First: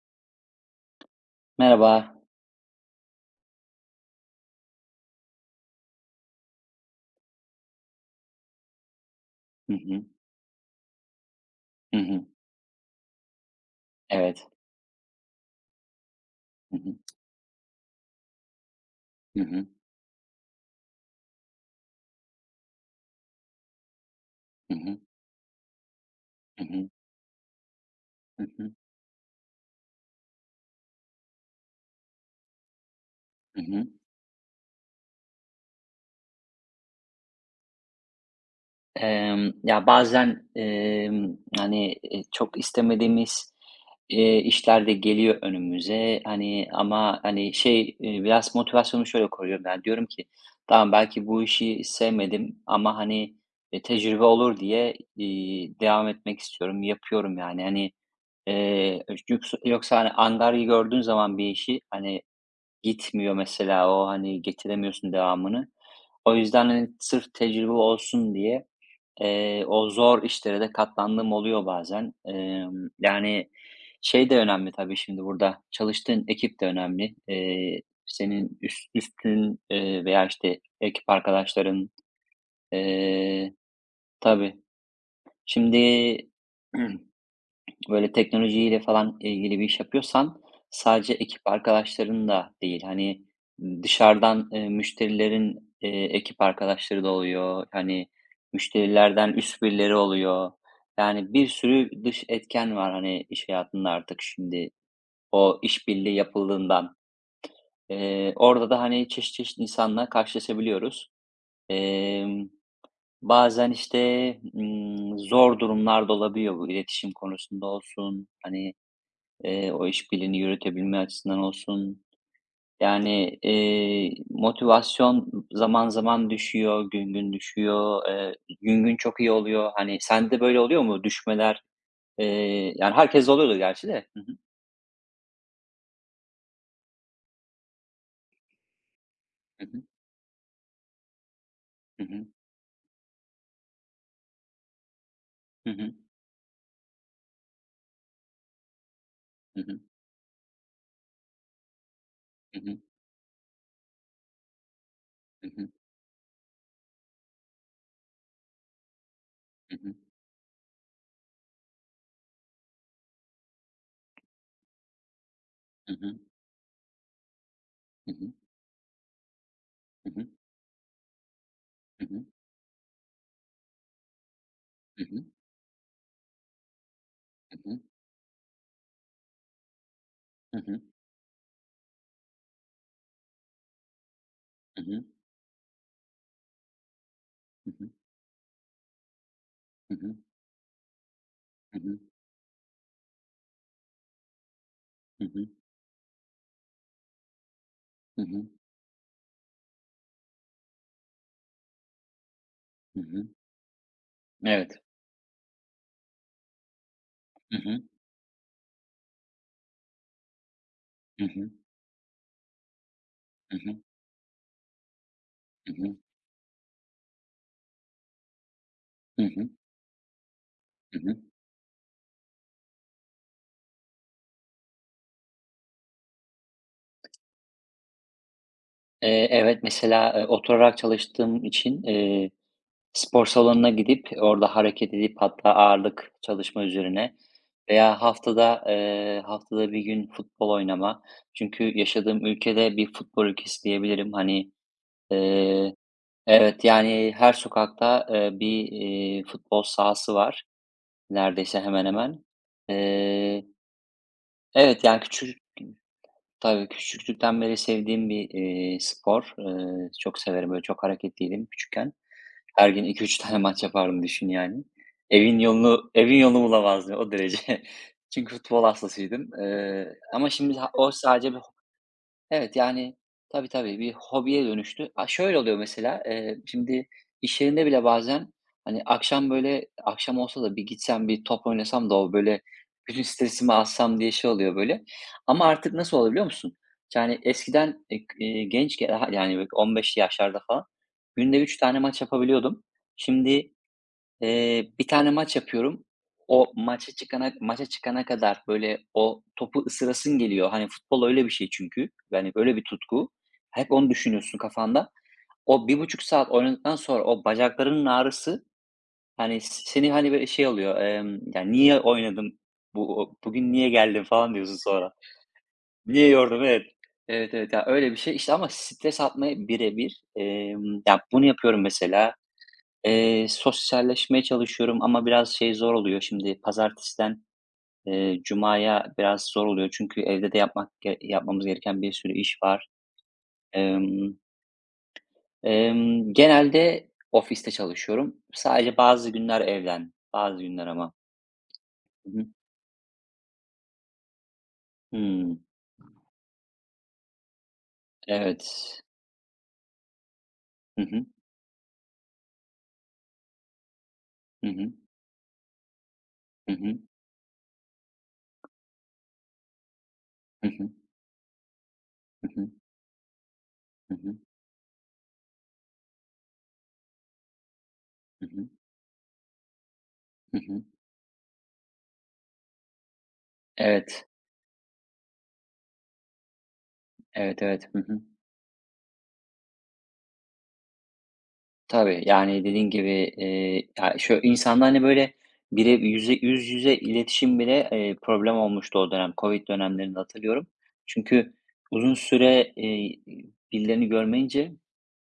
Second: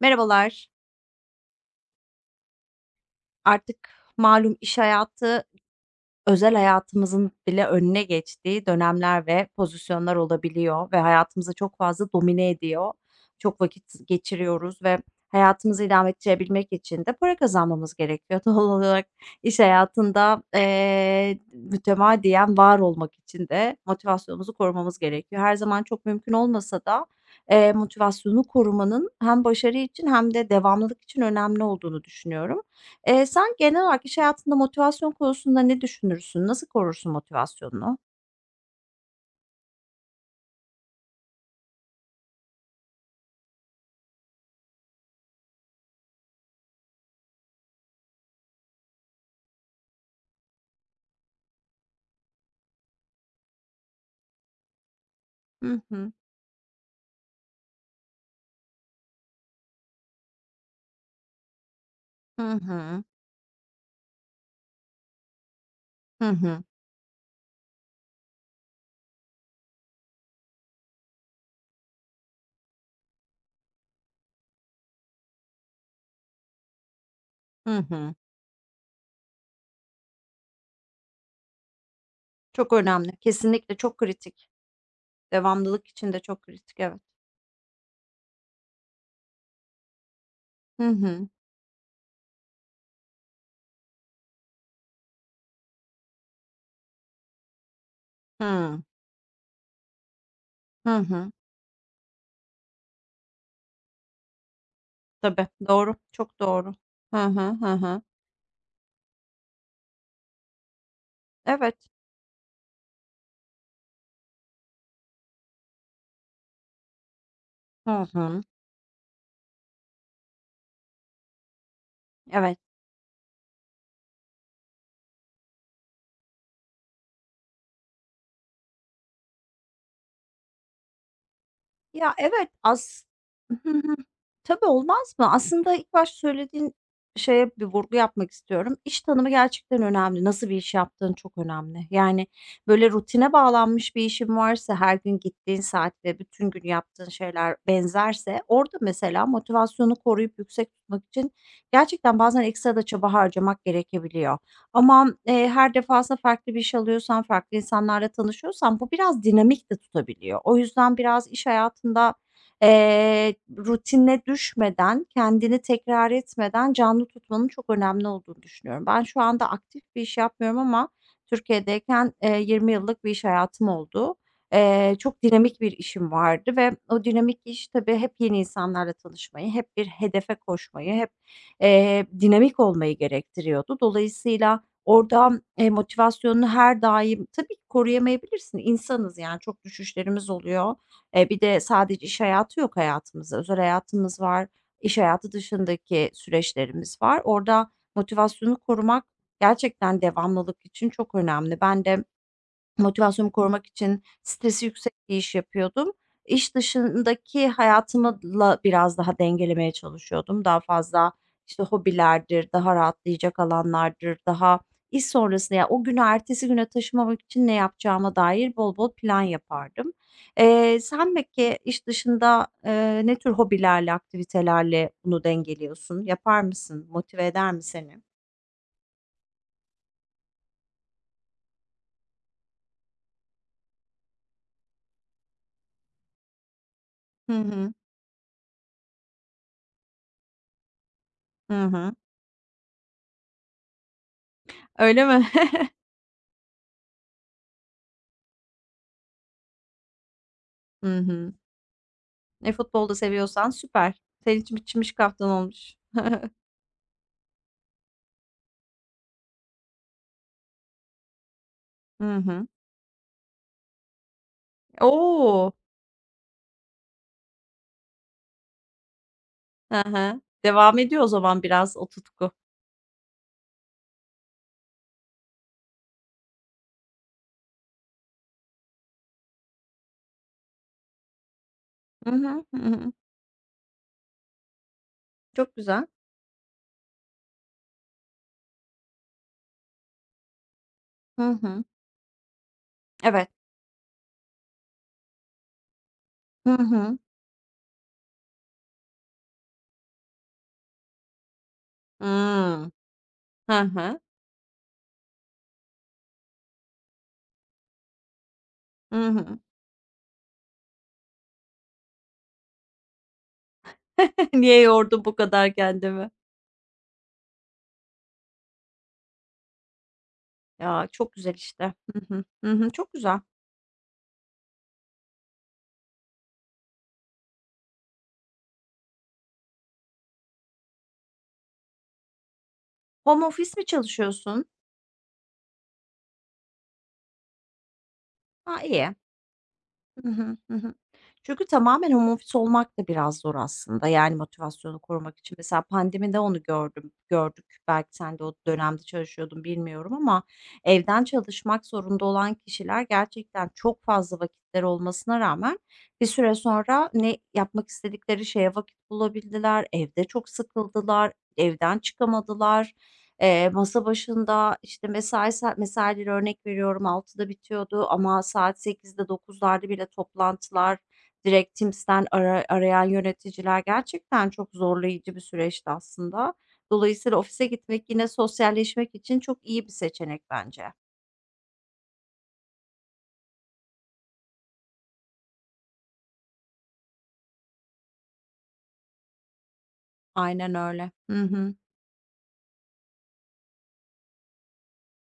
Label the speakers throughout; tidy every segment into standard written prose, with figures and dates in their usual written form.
Speaker 1: Merhabalar.
Speaker 2: Merhaba.
Speaker 1: Artık malum iş hayatı, özel hayatımızın bile önüne geçtiği dönemler ve
Speaker 2: Hı hı.
Speaker 1: pozisyonlar olabiliyor ve hayatımızı çok
Speaker 2: Hı
Speaker 1: fazla
Speaker 2: hı.
Speaker 1: domine ediyor. Çok vakit
Speaker 2: Evet.
Speaker 1: geçiriyoruz ve hayatımızı idame ettirebilmek
Speaker 2: Hı hı.
Speaker 1: için de para kazanmamız gerekiyor. Doğal olarak
Speaker 2: Hı
Speaker 1: iş
Speaker 2: hı.
Speaker 1: hayatında, mütemadiyen var olmak için de motivasyonumuzu
Speaker 2: Hı
Speaker 1: korumamız
Speaker 2: hı.
Speaker 1: gerekiyor. Her zaman çok mümkün
Speaker 2: Hı
Speaker 1: olmasa
Speaker 2: hı.
Speaker 1: da, motivasyonu
Speaker 2: Hı hı.
Speaker 1: korumanın hem başarı için hem de devamlılık için önemli olduğunu düşünüyorum. Sen
Speaker 2: Hı
Speaker 1: genel
Speaker 2: hı.
Speaker 1: olarak iş hayatında motivasyon konusunda ne düşünürsün? Nasıl korursun motivasyonunu?
Speaker 2: Ya, bazen, hani, çok istemediğimiz, işler de geliyor önümüze. Hani, ama, hani, şey, biraz motivasyonu şöyle koruyorum. Yani, diyorum ki, "Tamam, belki bu işi sevmedim ama, hani, tecrübe olur diye,
Speaker 1: Hı
Speaker 2: devam
Speaker 1: hı.
Speaker 2: etmek istiyorum." Yapıyorum, yani. Hani, yoksa, hani, angarya gördüğün zaman bir işi, hani,
Speaker 1: Hı hı.
Speaker 2: gitmiyor mesela o, hani, getiremiyorsun devamını.
Speaker 1: Hı
Speaker 2: O
Speaker 1: hı.
Speaker 2: yüzden, hani, sırf tecrübe olsun diye, o zor işlere de katlandığım oluyor bazen. Yani, şey de önemli tabii şimdi burada, çalıştığın ekip de önemli.
Speaker 1: Hı hı.
Speaker 2: Senin üstün, veya, işte, ekip arkadaşların,
Speaker 1: Çok önemli.
Speaker 2: eee
Speaker 1: Kesinlikle çok kritik.
Speaker 2: tabii. Şimdi
Speaker 1: Devamlılık için de çok kritik, evet.
Speaker 2: böyle teknolojiyle falan ilgili bir iş yapıyorsan
Speaker 1: Hı
Speaker 2: sadece
Speaker 1: hı.
Speaker 2: ekip arkadaşların da değil, hani, dışarıdan, müşterilerin, ekip arkadaşları da oluyor. Hani,
Speaker 1: Hıı.
Speaker 2: müşterilerden üst birileri oluyor.
Speaker 1: Hı hı.
Speaker 2: Yani bir sürü dış etken var, hani, iş hayatında artık şimdi
Speaker 1: Tabii,
Speaker 2: o
Speaker 1: doğru.
Speaker 2: işbirliği
Speaker 1: Çok doğru.
Speaker 2: yapıldığından.
Speaker 1: Hı hı. Hı hı.
Speaker 2: Orada da, hani, çeşit çeşit insanla karşılaşabiliyoruz.
Speaker 1: Evet.
Speaker 2: Emm, Bazen, işte, zor durumlar da olabiliyor bu iletişim konusunda
Speaker 1: Hı
Speaker 2: olsun,
Speaker 1: hı.
Speaker 2: hani, o işbirliğini yürütebilme açısından olsun.
Speaker 1: Evet.
Speaker 2: Yani, motivasyon zaman zaman düşüyor, gün gün düşüyor. Gün gün çok iyi oluyor. Hani, sende böyle oluyor mu düşmeler?
Speaker 1: Ya, evet,
Speaker 2: Yani herkes oluyordu
Speaker 1: hı hı.
Speaker 2: gerçi de.
Speaker 1: Tabii, olmaz mı? Aslında ilk başta söylediğin şeye bir vurgu yapmak istiyorum. İş tanımı
Speaker 2: Hı
Speaker 1: gerçekten
Speaker 2: hı.
Speaker 1: önemli. Nasıl bir iş yaptığın çok önemli.
Speaker 2: Hı
Speaker 1: Yani,
Speaker 2: hı.
Speaker 1: böyle, rutine bağlanmış bir işin varsa her gün gittiğin
Speaker 2: Hı
Speaker 1: saat
Speaker 2: hı.
Speaker 1: ve bütün gün yaptığın şeyler benzerse orada mesela
Speaker 2: Hı hı.
Speaker 1: motivasyonu koruyup yüksek tutmak için gerçekten bazen
Speaker 2: Hı
Speaker 1: ekstra
Speaker 2: hı.
Speaker 1: da çaba harcamak gerekebiliyor. Ama,
Speaker 2: Hı hı.
Speaker 1: her defasında farklı bir iş alıyorsan, farklı insanlarla tanışıyorsan bu biraz dinamik de
Speaker 2: Hı hı.
Speaker 1: tutabiliyor. O yüzden biraz iş hayatında, rutine düşmeden, kendini
Speaker 2: Hı
Speaker 1: tekrar
Speaker 2: hı.
Speaker 1: etmeden canlı tutmanın çok önemli
Speaker 2: Hı hı.
Speaker 1: olduğunu düşünüyorum. Ben şu anda aktif bir
Speaker 2: Hı
Speaker 1: iş
Speaker 2: hı.
Speaker 1: yapmıyorum ama
Speaker 2: Hı
Speaker 1: Türkiye'deyken,
Speaker 2: hı.
Speaker 1: 20 yıllık bir iş hayatım oldu.
Speaker 2: Hı
Speaker 1: Çok
Speaker 2: hı.
Speaker 1: dinamik bir işim vardı ve o dinamik iş
Speaker 2: Hı hı.
Speaker 1: tabii hep yeni insanlarla tanışmayı, hep bir hedefe
Speaker 2: Hı hı. Hı hı.
Speaker 1: koşmayı, hep, dinamik olmayı gerektiriyordu. Dolayısıyla
Speaker 2: Hı hı.
Speaker 1: orada, motivasyonunu her daim tabii ki koruyamayabilirsin, insanız yani çok
Speaker 2: Hı hı.
Speaker 1: düşüşlerimiz oluyor. Bir de sadece iş hayatı yok hayatımızda. Özel hayatımız var, iş
Speaker 2: Hı
Speaker 1: hayatı
Speaker 2: hı.
Speaker 1: dışındaki süreçlerimiz var. Orada
Speaker 2: Hı hı.
Speaker 1: motivasyonu korumak gerçekten devamlılık için çok önemli. Ben de
Speaker 2: Hı hı.
Speaker 1: motivasyonumu korumak için stresi
Speaker 2: Evet.
Speaker 1: yüksek bir iş yapıyordum. İş dışındaki
Speaker 2: Hı hı.
Speaker 1: hayatımla biraz daha dengelemeye çalışıyordum. Daha fazla,
Speaker 2: Hı hı.
Speaker 1: işte, hobilerdir, daha rahatlayacak
Speaker 2: Hı hı.
Speaker 1: alanlardır, daha iş sonrasında ya,
Speaker 2: Hı
Speaker 1: o
Speaker 2: hı.
Speaker 1: günü ertesi güne taşımamak için ne yapacağıma dair bol bol plan
Speaker 2: Hı hı.
Speaker 1: yapardım.
Speaker 2: Hı
Speaker 1: Sen
Speaker 2: hı.
Speaker 1: peki iş dışında, ne tür hobilerle, aktivitelerle bunu dengeliyorsun? Yapar mısın? Motive eder mi seni?
Speaker 2: Evet, mesela, oturarak çalıştığım için, spor salonuna gidip orada hareket edip hatta ağırlık çalışma üzerine
Speaker 1: Hı hı.
Speaker 2: veya haftada bir gün futbol oynama.
Speaker 1: Hı
Speaker 2: Çünkü
Speaker 1: hı.
Speaker 2: yaşadığım ülkede bir futbol ülkesi diyebilirim. Hani,
Speaker 1: Öyle mi?
Speaker 2: eee, evet, yani her sokakta, bir, futbol sahası var
Speaker 1: Hı hı.
Speaker 2: neredeyse hemen hemen.
Speaker 1: E, futbolu da
Speaker 2: Eee,
Speaker 1: seviyorsan süper. Senin için
Speaker 2: evet,
Speaker 1: biçilmiş
Speaker 2: yani
Speaker 1: kaftan olmuş.
Speaker 2: tabii, küçüklükten beri sevdiğim bir, spor. Çok severim, böyle, çok hareketliydim küçükken.
Speaker 1: Hı hı.
Speaker 2: Her gün iki üç tane maç yapardım düşün yani. Evin
Speaker 1: O!
Speaker 2: yolunu evin yolunu bulamazdım o derece. Çünkü futbol hastasıydım.
Speaker 1: Hı hı.
Speaker 2: Ama şimdi ha
Speaker 1: Devam
Speaker 2: o
Speaker 1: ediyor o
Speaker 2: sadece
Speaker 1: zaman biraz o tutku.
Speaker 2: evet, tabii, tabii, bir hobiye dönüştü. A, şöyle oluyor mesela, şimdi iş yerinde bile bazen, hani, akşam, böyle, akşam olsa da bir gitsem, bir top oynasam da
Speaker 1: Hı
Speaker 2: o, böyle,
Speaker 1: hı. Hı hı.
Speaker 2: bütün stresimi alsam diye şey oluyor, böyle. Ama
Speaker 1: Çok
Speaker 2: artık
Speaker 1: güzel.
Speaker 2: nasıl oluyor biliyor musun? Yani eskiden, k gençken, ha yani, böyle, 15'li yaşlarda falan
Speaker 1: Hı
Speaker 2: günde 3
Speaker 1: hı.
Speaker 2: tane maç yapabiliyordum.
Speaker 1: Evet.
Speaker 2: Şimdi, bir tane maç yapıyorum.
Speaker 1: Hı
Speaker 2: O maça
Speaker 1: hı.
Speaker 2: çıkana maça çıkana kadar, böyle, o topu ısırasın geliyor. Hani, futbol öyle bir şey çünkü. Yani, öyle bir
Speaker 1: Hımm.
Speaker 2: tutku.
Speaker 1: Hı
Speaker 2: Hep onu
Speaker 1: hı.
Speaker 2: düşünüyorsun kafanda. O bir buçuk saat oynadıktan sonra o bacaklarının ağrısı,
Speaker 1: Hı hı.
Speaker 2: hani, seni, hani, böyle, şey oluyor, "Ya, niye oynadım? Bu o Bugün niye geldim?" falan diyorsun
Speaker 1: Niye
Speaker 2: sonra.
Speaker 1: yordum bu kadar
Speaker 2: "Niye
Speaker 1: kendimi?
Speaker 2: yordum?" Evet. Evet, evet. Ya, öyle bir şey. İşte, ama stres atmaya bire bir.
Speaker 1: Ya,
Speaker 2: Ya,
Speaker 1: çok
Speaker 2: bunu
Speaker 1: güzel
Speaker 2: yapıyorum
Speaker 1: işte. Hı
Speaker 2: mesela.
Speaker 1: hı. Hı hı. Çok güzel.
Speaker 2: Sosyalleşmeye çalışıyorum ama biraz şey zor oluyor şimdi pazartesiden, cumaya biraz zor oluyor çünkü evde de yapmak ge yapmamız gereken bir sürü iş var.
Speaker 1: Home office mi
Speaker 2: Emm,
Speaker 1: çalışıyorsun?
Speaker 2: Genelde ofiste çalışıyorum.
Speaker 1: A,
Speaker 2: Sadece
Speaker 1: iyi.
Speaker 2: bazı günler evden,
Speaker 1: Hı hı.
Speaker 2: bazı
Speaker 1: Hı
Speaker 2: günler
Speaker 1: hı.
Speaker 2: ama.
Speaker 1: Çünkü tamamen
Speaker 2: Hı
Speaker 1: home
Speaker 2: hı.
Speaker 1: office olmak da biraz zor aslında. Yani motivasyonu korumak için
Speaker 2: Hımm,
Speaker 1: mesela pandemide onu gördük. Belki sen de o
Speaker 2: evet.
Speaker 1: dönemde çalışıyordun bilmiyorum ama
Speaker 2: Hı
Speaker 1: evden
Speaker 2: hı.
Speaker 1: çalışmak zorunda olan kişiler gerçekten çok fazla
Speaker 2: Hı
Speaker 1: vakitleri
Speaker 2: hı.
Speaker 1: olmasına rağmen bir süre
Speaker 2: Hı hı.
Speaker 1: sonra ne yapmak istedikleri şeye vakit bulabildiler, evde çok
Speaker 2: Hı hı.
Speaker 1: sıkıldılar, evden
Speaker 2: Hı hı.
Speaker 1: çıkamadılar. Masa
Speaker 2: Hı hı.
Speaker 1: başında işte mesaileri örnek veriyorum altıda bitiyordu ama
Speaker 2: Hı hı.
Speaker 1: saat 8'de dokuzlarda bile
Speaker 2: Hı hı.
Speaker 1: toplantılar, direkt Teams'ten arayan yöneticiler
Speaker 2: Evet.
Speaker 1: gerçekten çok zorlayıcı bir süreçti aslında. Dolayısıyla
Speaker 2: Evet,
Speaker 1: ofise
Speaker 2: evet. Hı
Speaker 1: gitmek
Speaker 2: hı.
Speaker 1: yine sosyalleşmek için çok iyi bir seçenek bence.
Speaker 2: Tabii, yani, dediğin gibi, ya, şu insanda, hani, böyle, bire yüze yüz yüze iletişim bile, problem olmuştu o dönem. COVID dönemlerinde hatırlıyorum.
Speaker 1: Aynen öyle. Hı
Speaker 2: Çünkü
Speaker 1: hı.
Speaker 2: uzun süre, birilerini görmeyince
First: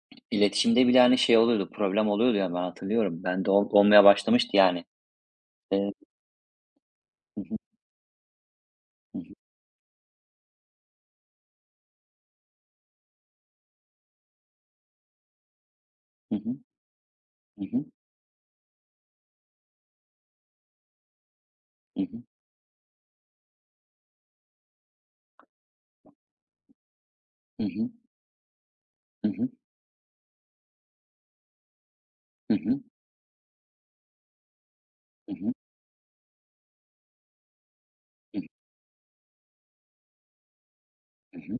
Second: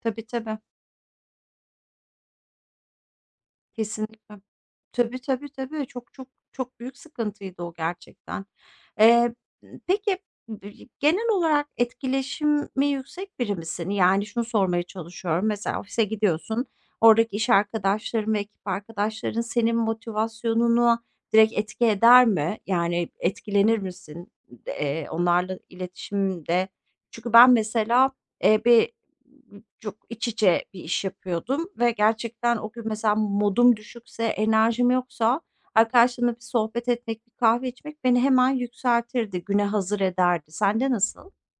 Speaker 1: Tabii, tabii.
Speaker 2: iletişimde bile, hani, şey oluyordu, problem oluyordu ya, ben hatırlıyorum. Bende olmaya
Speaker 1: Kesinlikle.
Speaker 2: başlamıştı, yani.
Speaker 1: Tabii, tabii, tabii.
Speaker 2: Eee
Speaker 1: Çok, çok, çok büyük
Speaker 2: Hı hı.
Speaker 1: sıkıntıydı o gerçekten.
Speaker 2: Hı
Speaker 1: Eee,
Speaker 2: hı.
Speaker 1: peki, genel olarak etkileşimi yüksek biri misin? Yani şunu sormaya çalışıyorum. Mesela ofise
Speaker 2: Hı
Speaker 1: gidiyorsun, oradaki iş
Speaker 2: hı.
Speaker 1: arkadaşların ve ekip arkadaşların senin motivasyonunu direkt etki
Speaker 2: Hı hı.
Speaker 1: eder mi? Yani etkilenir misin, onlarla iletişimde? Çünkü ben
Speaker 2: Hı hı.
Speaker 1: mesela, bir
Speaker 2: Hı hı.
Speaker 1: çok iç içe bir iş yapıyordum ve
Speaker 2: Hı
Speaker 1: gerçekten o
Speaker 2: hı.
Speaker 1: gün mesela modum düşükse, enerjim
Speaker 2: Hı
Speaker 1: yoksa
Speaker 2: hı.
Speaker 1: arkadaşlarımla bir sohbet etmek, bir kahve içmek beni
Speaker 2: Hı
Speaker 1: hemen yükseltirdi, güne hazır ederdi. Sende nasıl?
Speaker 2: hı.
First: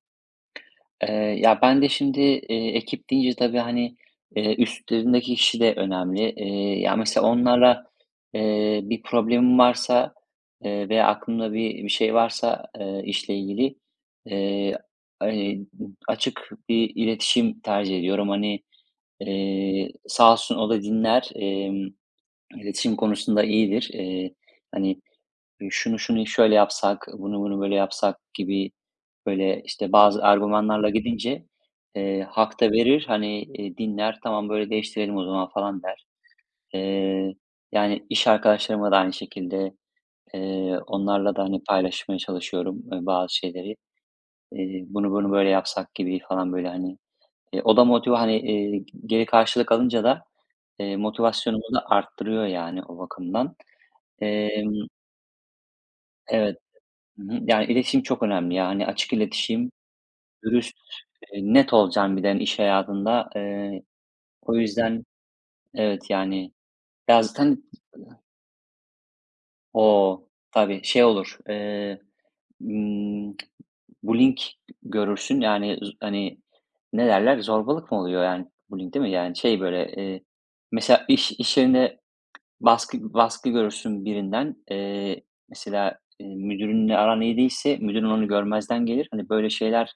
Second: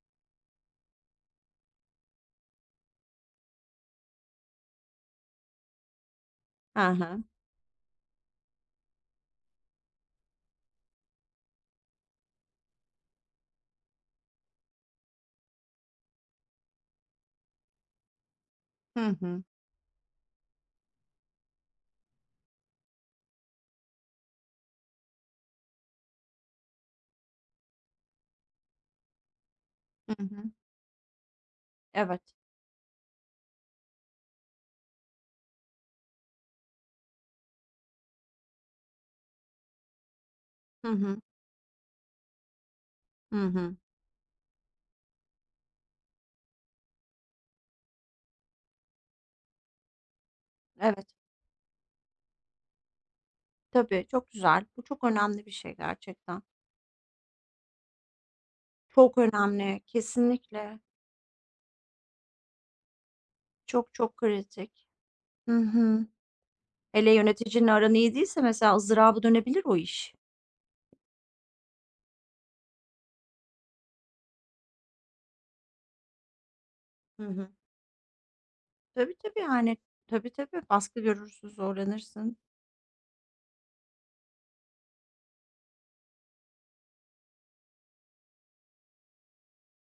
Speaker 2: Ya, ben de şimdi, ekip deyince tabii, hani, üstlerindeki kişi de önemli.
Speaker 1: Hı
Speaker 2: Ya,
Speaker 1: hı.
Speaker 2: mesela onlarla, bir problemim varsa, veya aklımda bir şey varsa, işle ilgili, eee, eee, açık bir iletişim tercih ediyorum. Hani,
Speaker 1: Hı hı.
Speaker 2: sağ olsun o da dinler. İletişim konusunda iyidir. Hani, "Şunu şöyle yapsak, bunu böyle yapsak." gibi, böyle, işte,
Speaker 1: Hı
Speaker 2: bazı
Speaker 1: hı.
Speaker 2: argümanlarla gidince,
Speaker 1: Evet.
Speaker 2: hak da verir. Hani, dinler, "Tamam, böyle değiştirelim o zaman." falan der. Eee, Yani, iş arkadaşlarıma da aynı şekilde,
Speaker 1: Hı hı.
Speaker 2: onlarla da, hani, paylaşmaya çalışıyorum, bazı
Speaker 1: Hı
Speaker 2: şeyleri.
Speaker 1: hı.
Speaker 2: "Bunu böyle yapsak." gibi falan, böyle, hani. O da hani, geri karşılık alınca da,
Speaker 1: Evet.
Speaker 2: motivasyonumu da arttırıyor yani o bakımdan.
Speaker 1: Tabii, çok güzel.
Speaker 2: Emm,
Speaker 1: Bu çok önemli bir şey gerçekten.
Speaker 2: evet. Hı hı. Yani, iletişim çok önemli ya. Hani, açık
Speaker 1: Çok
Speaker 2: iletişim,
Speaker 1: önemli.
Speaker 2: dürüst,
Speaker 1: Kesinlikle.
Speaker 2: net olacaksın bir de, hani, iş hayatında.
Speaker 1: Çok çok
Speaker 2: O
Speaker 1: kritik.
Speaker 2: yüzden
Speaker 1: Hı hı.
Speaker 2: evet, yani,
Speaker 1: Hele
Speaker 2: ya, zaten.
Speaker 1: yöneticinle aran iyi değilse mesela ızdıraba dönebilir o iş.
Speaker 2: O! Tabii, şey olur, ımm, bullying görürsün. Yani, hani, ne
Speaker 1: Hı
Speaker 2: derler?
Speaker 1: hı.
Speaker 2: Zorbalık mı oluyor, yani, bullying değil mi?
Speaker 1: Tabii,
Speaker 2: Yani,
Speaker 1: tabii,
Speaker 2: şey,
Speaker 1: yani,
Speaker 2: böyle,
Speaker 1: tabii, tabii, baskı
Speaker 2: mesela iş
Speaker 1: görürsün,
Speaker 2: iş yerinde
Speaker 1: zorlanırsın.
Speaker 2: baskı görürsün birinden. Mesela, müdürünle aran iyi değilse müdürün onu görmezden gelir. Hani, böyle şeyler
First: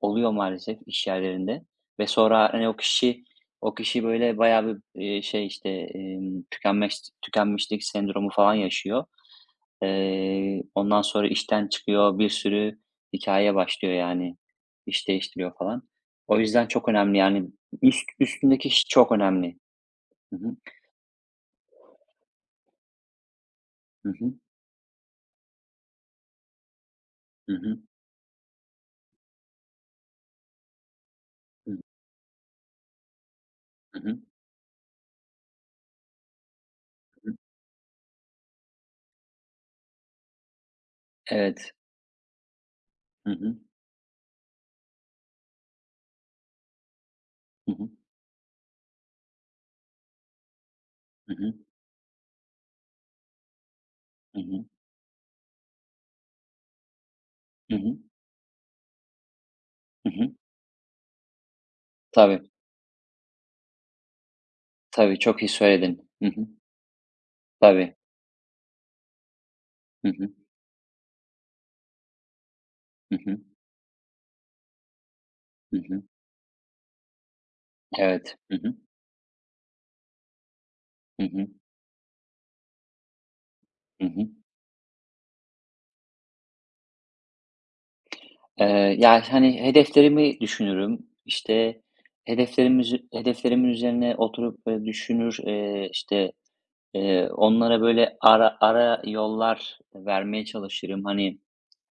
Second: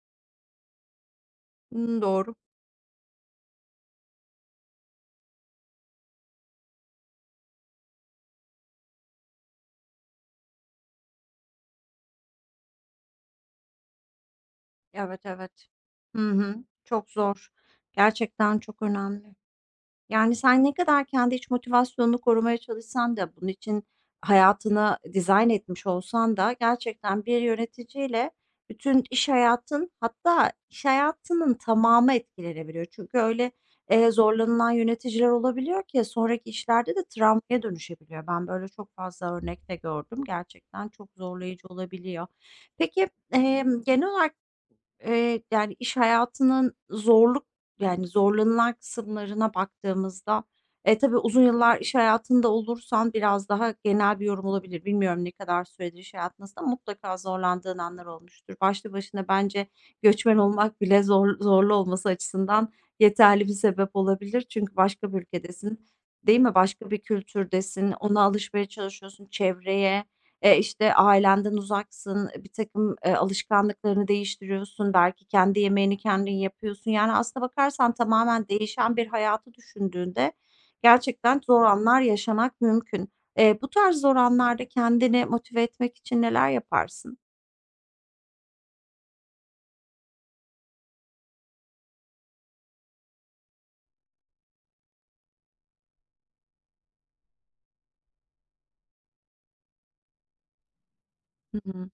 Speaker 2: oluyor maalesef iş yerlerinde
Speaker 1: Hımm,
Speaker 2: ve
Speaker 1: doğru.
Speaker 2: sonra, hani, o kişi, böyle, bayağı bir, şey, işte, tükenmişlik sendromu falan yaşıyor. Ondan sonra işten çıkıyor, bir sürü hikâye başlıyor, yani, iş
Speaker 1: Evet,
Speaker 2: değiştiriyor
Speaker 1: evet.
Speaker 2: falan.
Speaker 1: Hı
Speaker 2: O
Speaker 1: hı.
Speaker 2: yüzden çok
Speaker 1: Çok
Speaker 2: önemli, yani,
Speaker 1: zor. Gerçekten
Speaker 2: üstündeki
Speaker 1: çok
Speaker 2: kişi çok
Speaker 1: önemli.
Speaker 2: önemli.
Speaker 1: Yani,
Speaker 2: Hı hı.
Speaker 1: sen ne kadar kendi iç motivasyonunu korumaya çalışsan da bunun için
Speaker 2: Hı hı.
Speaker 1: hayatını dizayn etmiş olsan da gerçekten bir
Speaker 2: Hı hı.
Speaker 1: yöneticiyle bütün iş hayatın, hatta iş hayatının
Speaker 2: Hı hı.
Speaker 1: tamamı etkilenebiliyor. Çünkü öyle,
Speaker 2: Hı hı.
Speaker 1: zorlanılan yöneticiler olabiliyor ki sonraki işlerde de travmaya dönüşebiliyor. Ben böyle çok fazla örnek de gördüm. Gerçekten çok zorlayıcı
Speaker 2: Evet.
Speaker 1: olabiliyor. Peki,
Speaker 2: Hı hı.
Speaker 1: genel olarak yani,
Speaker 2: Hı hı.
Speaker 1: yani, zorlanılan kısımlarına baktığımızda, tabii
Speaker 2: Hı
Speaker 1: uzun
Speaker 2: hı.
Speaker 1: yıllar iş hayatında olursan biraz daha genel bir
Speaker 2: Hı
Speaker 1: yorum
Speaker 2: hı.
Speaker 1: olabilir. Bilmiyorum ne kadar süredir iş hayatınızda mutlaka
Speaker 2: Hı
Speaker 1: zorlandığın
Speaker 2: hı.
Speaker 1: anlar olmuştur. Başlı başına bence
Speaker 2: Hı hı.
Speaker 1: göçmen olmak bile zorlu olması
Speaker 2: Tabii,
Speaker 1: açısından yeterli bir sebep olabilir. Çünkü başka bir
Speaker 2: tabii, çok iyi
Speaker 1: ülkedesin,
Speaker 2: söyledin. Hı
Speaker 1: değil
Speaker 2: hı.
Speaker 1: mi? Başka bir kültürdesin,
Speaker 2: Tabii.
Speaker 1: ona alışmaya çalışıyorsun, çevreye
Speaker 2: Hı hı.
Speaker 1: İşte, ailenden uzaksın, birtakım,
Speaker 2: Hı hı.
Speaker 1: alışkanlıklarını değiştiriyorsun, belki kendi
Speaker 2: Hı
Speaker 1: yemeğini
Speaker 2: hı.
Speaker 1: kendin yapıyorsun. Yani, aslına bakarsan
Speaker 2: Evet.
Speaker 1: tamamen
Speaker 2: Hı hı.
Speaker 1: değişen bir hayatı düşündüğünde
Speaker 2: Hı
Speaker 1: gerçekten
Speaker 2: hı.
Speaker 1: zor anlar yaşamak mümkün. Bu tarz
Speaker 2: Hı
Speaker 1: zor
Speaker 2: hı.
Speaker 1: anlarda kendini motive etmek için neler yaparsın?
Speaker 2: Ya, hani, hedeflerimi düşünürüm. İşte, hedeflerimin üzerine oturup, böyle, düşünür, işte, onlara, böyle, ara ara yollar vermeye çalışırım. Hani.
Speaker 1: Hı hı.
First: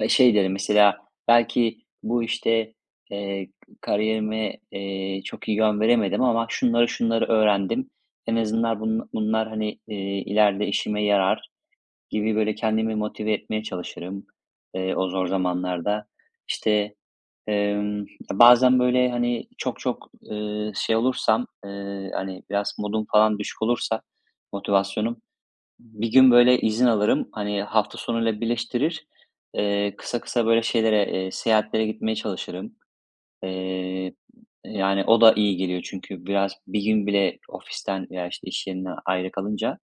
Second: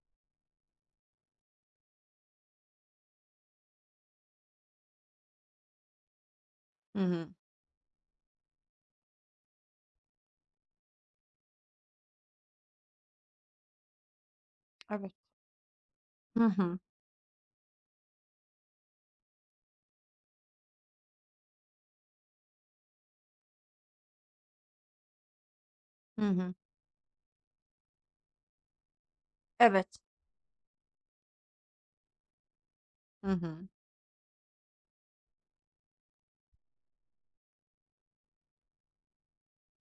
Speaker 2: Ve şey derim mesela belki bu işte, eee, kariyerime, çok iyi yön veremedim ama şunları
Speaker 1: Hı
Speaker 2: şunları
Speaker 1: hı.
Speaker 2: öğrendim. En azından bunlar, hani, ileride işime yarar gibi böyle kendimi motive etmeye çalışırım, o
Speaker 1: Evet.
Speaker 2: zor zamanlarda.
Speaker 1: Hı hı.
Speaker 2: İşte, emm, bazen böyle, hani, çok çok, şey olursam, hani, biraz modum falan düşük olursa, motivasyonum, bir
Speaker 1: Hı
Speaker 2: gün
Speaker 1: hı.
Speaker 2: böyle izin alırım. Hani hafta sonuyla birleştirir.
Speaker 1: Evet.
Speaker 2: Kısa kısa böyle şeylere, seyahatlere gitmeye çalışırım.
Speaker 1: Hı hı.
Speaker 2: Eee, Yani o da iyi geliyor çünkü biraz bir gün bile ofisten veya işte iş yerinden ayrı kalınca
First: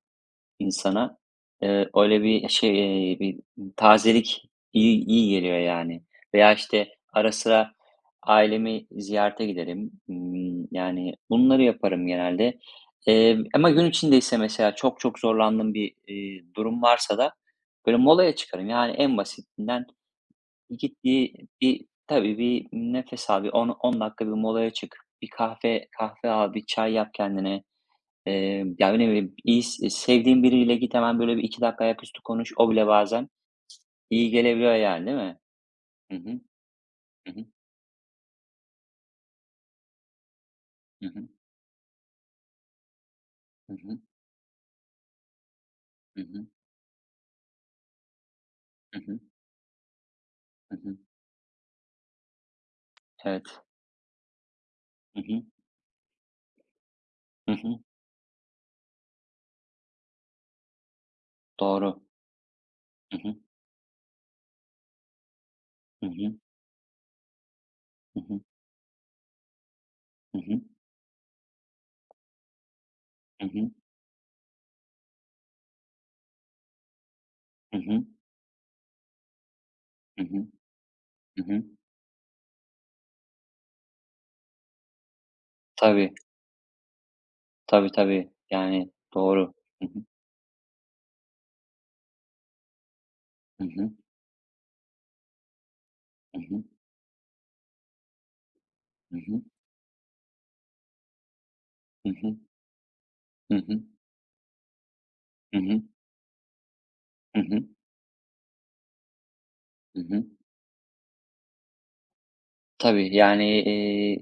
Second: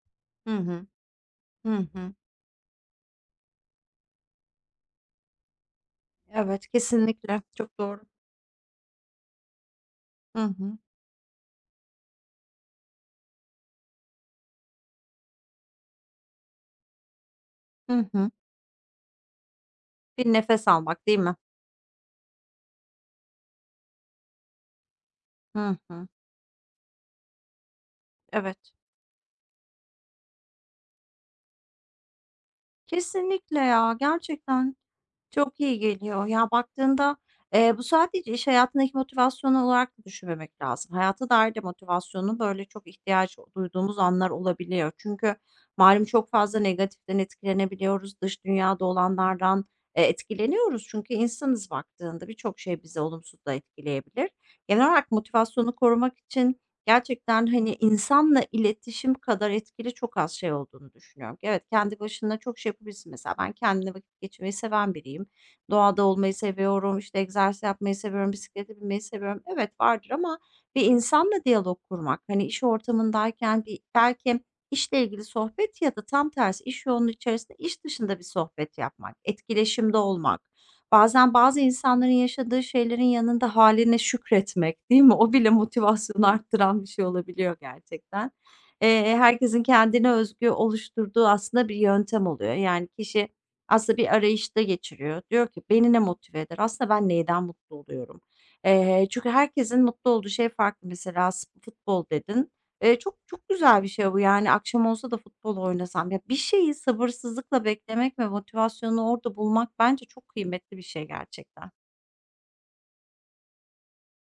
Speaker 1: Hı hı.
Speaker 2: insana
Speaker 1: Hı hı.
Speaker 2: öyle bir şey, bir tazelik iyi geliyor yani. Veya,
Speaker 1: Evet,
Speaker 2: işte, ara
Speaker 1: kesinlikle.
Speaker 2: sıra
Speaker 1: Çok doğru.
Speaker 2: ailemi ziyarete giderim.
Speaker 1: Hı hı.
Speaker 2: Yani bunları yaparım genelde. Ama gün içindeyse mesela çok çok zorlandığım bir, durum varsa da böyle
Speaker 1: Hı hı.
Speaker 2: molaya çıkarım. Yani en basitinden
Speaker 1: Bir nefes
Speaker 2: git
Speaker 1: almak, değil
Speaker 2: bir
Speaker 1: mi?
Speaker 2: tabii bir nefes al, bir 10 dakika bir molaya çık. Bir
Speaker 1: Hı
Speaker 2: kahve
Speaker 1: hı.
Speaker 2: kahve al, bir çay yap kendine.
Speaker 1: Evet.
Speaker 2: Ya, önemli. Sevdiğin biriyle git hemen böyle bir 2 dakika ayaküstü konuş. O bile bazen
Speaker 1: Kesinlikle ya,
Speaker 2: iyi
Speaker 1: gerçekten
Speaker 2: gelebiliyor yani, değil mi?
Speaker 1: çok iyi
Speaker 2: Hı
Speaker 1: geliyor.
Speaker 2: hı.
Speaker 1: Ya, baktığında,
Speaker 2: Hı hı.
Speaker 1: bu sadece iş hayatındaki motivasyon olarak da düşünmemek lazım.
Speaker 2: Hı hı.
Speaker 1: Hayata dair de motivasyonun böyle çok ihtiyaç
Speaker 2: Hı
Speaker 1: duyduğumuz
Speaker 2: hı.
Speaker 1: anlar olabiliyor. Çünkü malum
Speaker 2: Hı
Speaker 1: çok
Speaker 2: hı.
Speaker 1: fazla negatiften etkilenebiliyoruz. Dış dünyada
Speaker 2: Hı hı.
Speaker 1: olanlardan,
Speaker 2: Hı
Speaker 1: etkileniyoruz.
Speaker 2: hı.
Speaker 1: Çünkü insanız baktığında birçok şey bizi olumsuz da
Speaker 2: Evet.
Speaker 1: etkileyebilir. Genel olarak
Speaker 2: Hı hı.
Speaker 1: motivasyonu korumak için gerçekten,
Speaker 2: Hı
Speaker 1: hani,
Speaker 2: hı.
Speaker 1: insanla iletişim kadar etkili çok az şey olduğunu düşünüyorum. Evet, kendi
Speaker 2: Doğru.
Speaker 1: başına çok şey yapabilirsin.
Speaker 2: Hı
Speaker 1: Mesela
Speaker 2: hı.
Speaker 1: ben kendimle vakit geçirmeyi seven biriyim. Doğada
Speaker 2: Hı
Speaker 1: olmayı
Speaker 2: hı.
Speaker 1: seviyorum, işte, egzersiz yapmayı
Speaker 2: Hı
Speaker 1: seviyorum,
Speaker 2: hı.
Speaker 1: bisiklete binmeyi seviyorum. Evet, vardır
Speaker 2: Hı
Speaker 1: ama
Speaker 2: hı.
Speaker 1: bir insanla diyalog kurmak, hani, iş
Speaker 2: Hı
Speaker 1: ortamındayken
Speaker 2: hı.
Speaker 1: bir belki işle ilgili sohbet ya da tam tersi iş yoğunluğu içerisinde
Speaker 2: Hı
Speaker 1: iş
Speaker 2: hı.
Speaker 1: dışında bir sohbet yapmak, etkileşimde
Speaker 2: Hı
Speaker 1: olmak.
Speaker 2: hı.
Speaker 1: Bazen
Speaker 2: Hı
Speaker 1: bazı
Speaker 2: hı.
Speaker 1: insanların yaşadığı şeylerin yanında haline şükretmek, değil mi? O bile
Speaker 2: Tabii.
Speaker 1: motivasyonu arttıran bir şey olabiliyor
Speaker 2: Tabii,
Speaker 1: gerçekten.
Speaker 2: tabii. Yani doğru.
Speaker 1: Herkesin
Speaker 2: Hı hı.
Speaker 1: kendine özgü oluşturduğu aslında bir yöntem oluyor. Yani kişi
Speaker 2: Hı hı.
Speaker 1: aslında bir arayışta geçiriyor. Diyor ki, "Beni ne motive
Speaker 2: Hı
Speaker 1: eder?
Speaker 2: hı.
Speaker 1: Aslında ben neyden mutlu oluyorum?"
Speaker 2: Hı
Speaker 1: Çünkü
Speaker 2: hı.
Speaker 1: herkesin mutlu olduğu şey farklı. Mesela futbol
Speaker 2: Hı hı.
Speaker 1: dedin. Çok çok
Speaker 2: Hı
Speaker 1: güzel
Speaker 2: hı.
Speaker 1: bir şey bu, yani, akşam olsa da futbol
Speaker 2: Hı hı.
Speaker 1: oynasam. Ya, bir şeyi
Speaker 2: Hı hı.
Speaker 1: sabırsızlıkla beklemek ve motivasyonu orada bulmak
Speaker 2: Hı
Speaker 1: bence
Speaker 2: hı.
Speaker 1: çok kıymetli bir şey gerçekten.
Speaker 2: Tabii, yani,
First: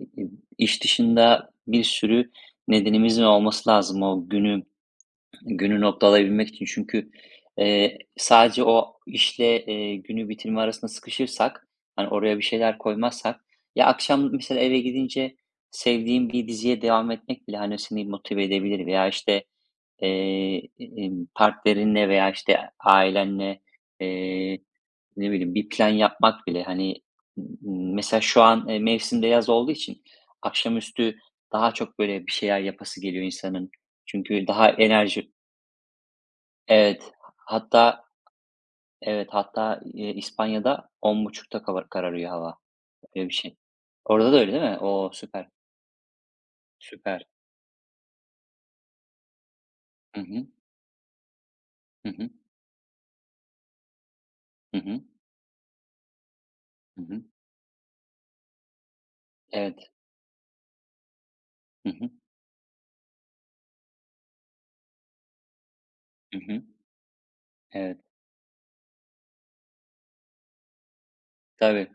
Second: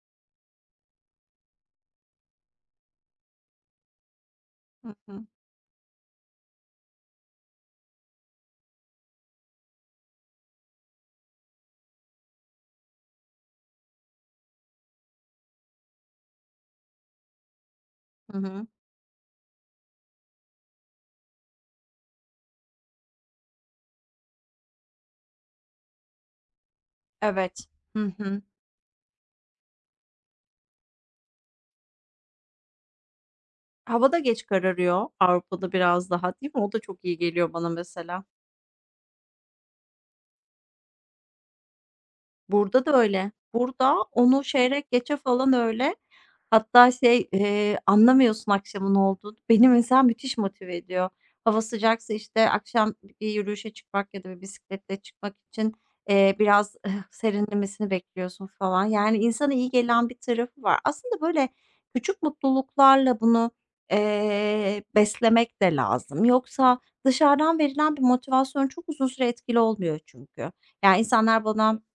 Speaker 2: iş dışında bir sürü nedenimizin olması lazım o günü
Speaker 1: Hı hı.
Speaker 2: günü noktalayabilmek için. Çünkü, sadece o işle, günü bitirme arasında sıkışırsak, hani, oraya bir şeyler koymazsak ya, akşam mesela eve gidince sevdiğim bir diziye devam etmek bile, hani, seni
Speaker 1: Hı
Speaker 2: motive
Speaker 1: hı.
Speaker 2: edebilir veya, işte, partnerinle veya, işte, ailenle, eee, ne bileyim, bir plan yapmak bile, hani,
Speaker 1: Evet. Hı
Speaker 2: mesela
Speaker 1: hı.
Speaker 2: şu an, mevsim yaz olduğu için akşamüstü daha çok, böyle, bir şeyler yapası geliyor insanın.
Speaker 1: Hava da geç
Speaker 2: Çünkü daha
Speaker 1: kararıyor
Speaker 2: enerji.
Speaker 1: Avrupa'da biraz daha, değil mi? O da çok
Speaker 2: Evet,
Speaker 1: iyi geliyor bana
Speaker 2: hatta
Speaker 1: mesela.
Speaker 2: evet, hatta, İspanya'da 10.30'da kava kararıyor hava.
Speaker 1: Burada da
Speaker 2: Öyle
Speaker 1: öyle.
Speaker 2: bir şey.
Speaker 1: Burada
Speaker 2: Orada da
Speaker 1: onu
Speaker 2: öyle değil mi?
Speaker 1: çeyrek
Speaker 2: O,
Speaker 1: geçe
Speaker 2: süper,
Speaker 1: falan öyle. Hatta
Speaker 2: süper.
Speaker 1: şey, anlamıyorsun akşamın olduğunu. Beni mesela
Speaker 2: Hı
Speaker 1: müthiş
Speaker 2: hı.
Speaker 1: motive ediyor. Hava
Speaker 2: Hı
Speaker 1: sıcaksa,
Speaker 2: hı.
Speaker 1: işte, akşam bir yürüyüşe çıkmak ya da bir
Speaker 2: Hı
Speaker 1: bisikletle
Speaker 2: hı.
Speaker 1: çıkmak için, biraz eh,
Speaker 2: Hı hı.
Speaker 1: serinlemesini bekliyorsun falan. Yani insana iyi
Speaker 2: Evet.
Speaker 1: gelen bir tarafı var. Aslında böyle
Speaker 2: Hı hı.
Speaker 1: küçük mutluluklarla bunu, beslemek de lazım.
Speaker 2: Hı hı.
Speaker 1: Yoksa dışarıdan verilen
Speaker 2: Evet.
Speaker 1: bir motivasyon çok uzun süre etkili olmuyor çünkü. Yani insanlar bana
Speaker 2: Tabii.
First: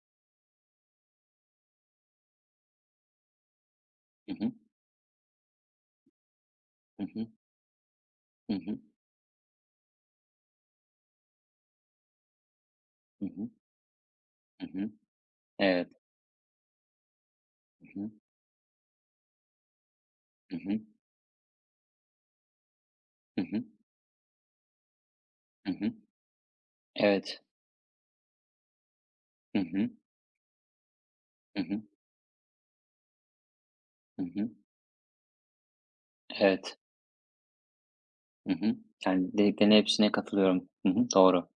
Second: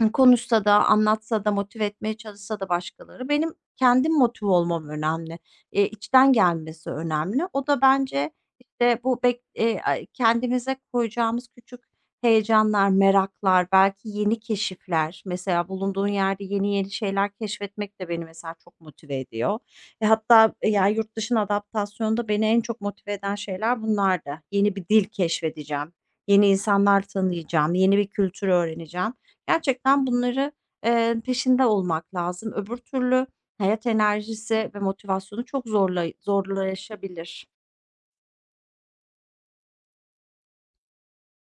Speaker 1: Konuşsa da, anlatsa da, motive etmeye çalışsa da başkaları, benim kendim
Speaker 2: Hı
Speaker 1: motive
Speaker 2: hı.
Speaker 1: olmam önemli. İçten gelmesi
Speaker 2: Hı hı.
Speaker 1: önemli. O da bence,
Speaker 2: Hı hı.
Speaker 1: işte, bu bek ay kendimize koyacağımız küçük heyecanlar,
Speaker 2: Hı hı.
Speaker 1: meraklar, belki yeni
Speaker 2: Hı hı.
Speaker 1: keşifler, mesela
Speaker 2: Evet.
Speaker 1: bulunduğun yerde yeni yeni şeyler
Speaker 2: Hı
Speaker 1: keşfetmek de
Speaker 2: hı.
Speaker 1: beni mesela çok motive ediyor. E, hatta,
Speaker 2: Hı
Speaker 1: e,
Speaker 2: hı.
Speaker 1: yani, yurt dışına adaptasyonda beni en çok motive eden
Speaker 2: Hı hı.
Speaker 1: şeyler bunlar da. Yeni bir dil
Speaker 2: Hı
Speaker 1: keşfedeceğim,
Speaker 2: hı.
Speaker 1: yeni insanlar
Speaker 2: Evet.
Speaker 1: tanıyacağım, yeni bir kültür öğreneceğim.
Speaker 2: Hı hı.
Speaker 1: Gerçekten bunları,
Speaker 2: Hı
Speaker 1: peşinde
Speaker 2: hı.
Speaker 1: olmak lazım. Öbür türlü hayat
Speaker 2: Hı hı.
Speaker 1: enerjisi ve motivasyonu çok
Speaker 2: Evet.
Speaker 1: zorlaşabilir.
Speaker 2: Hı hı. Yani dediklerinin hepsine katılıyorum. Hı hı. Doğru.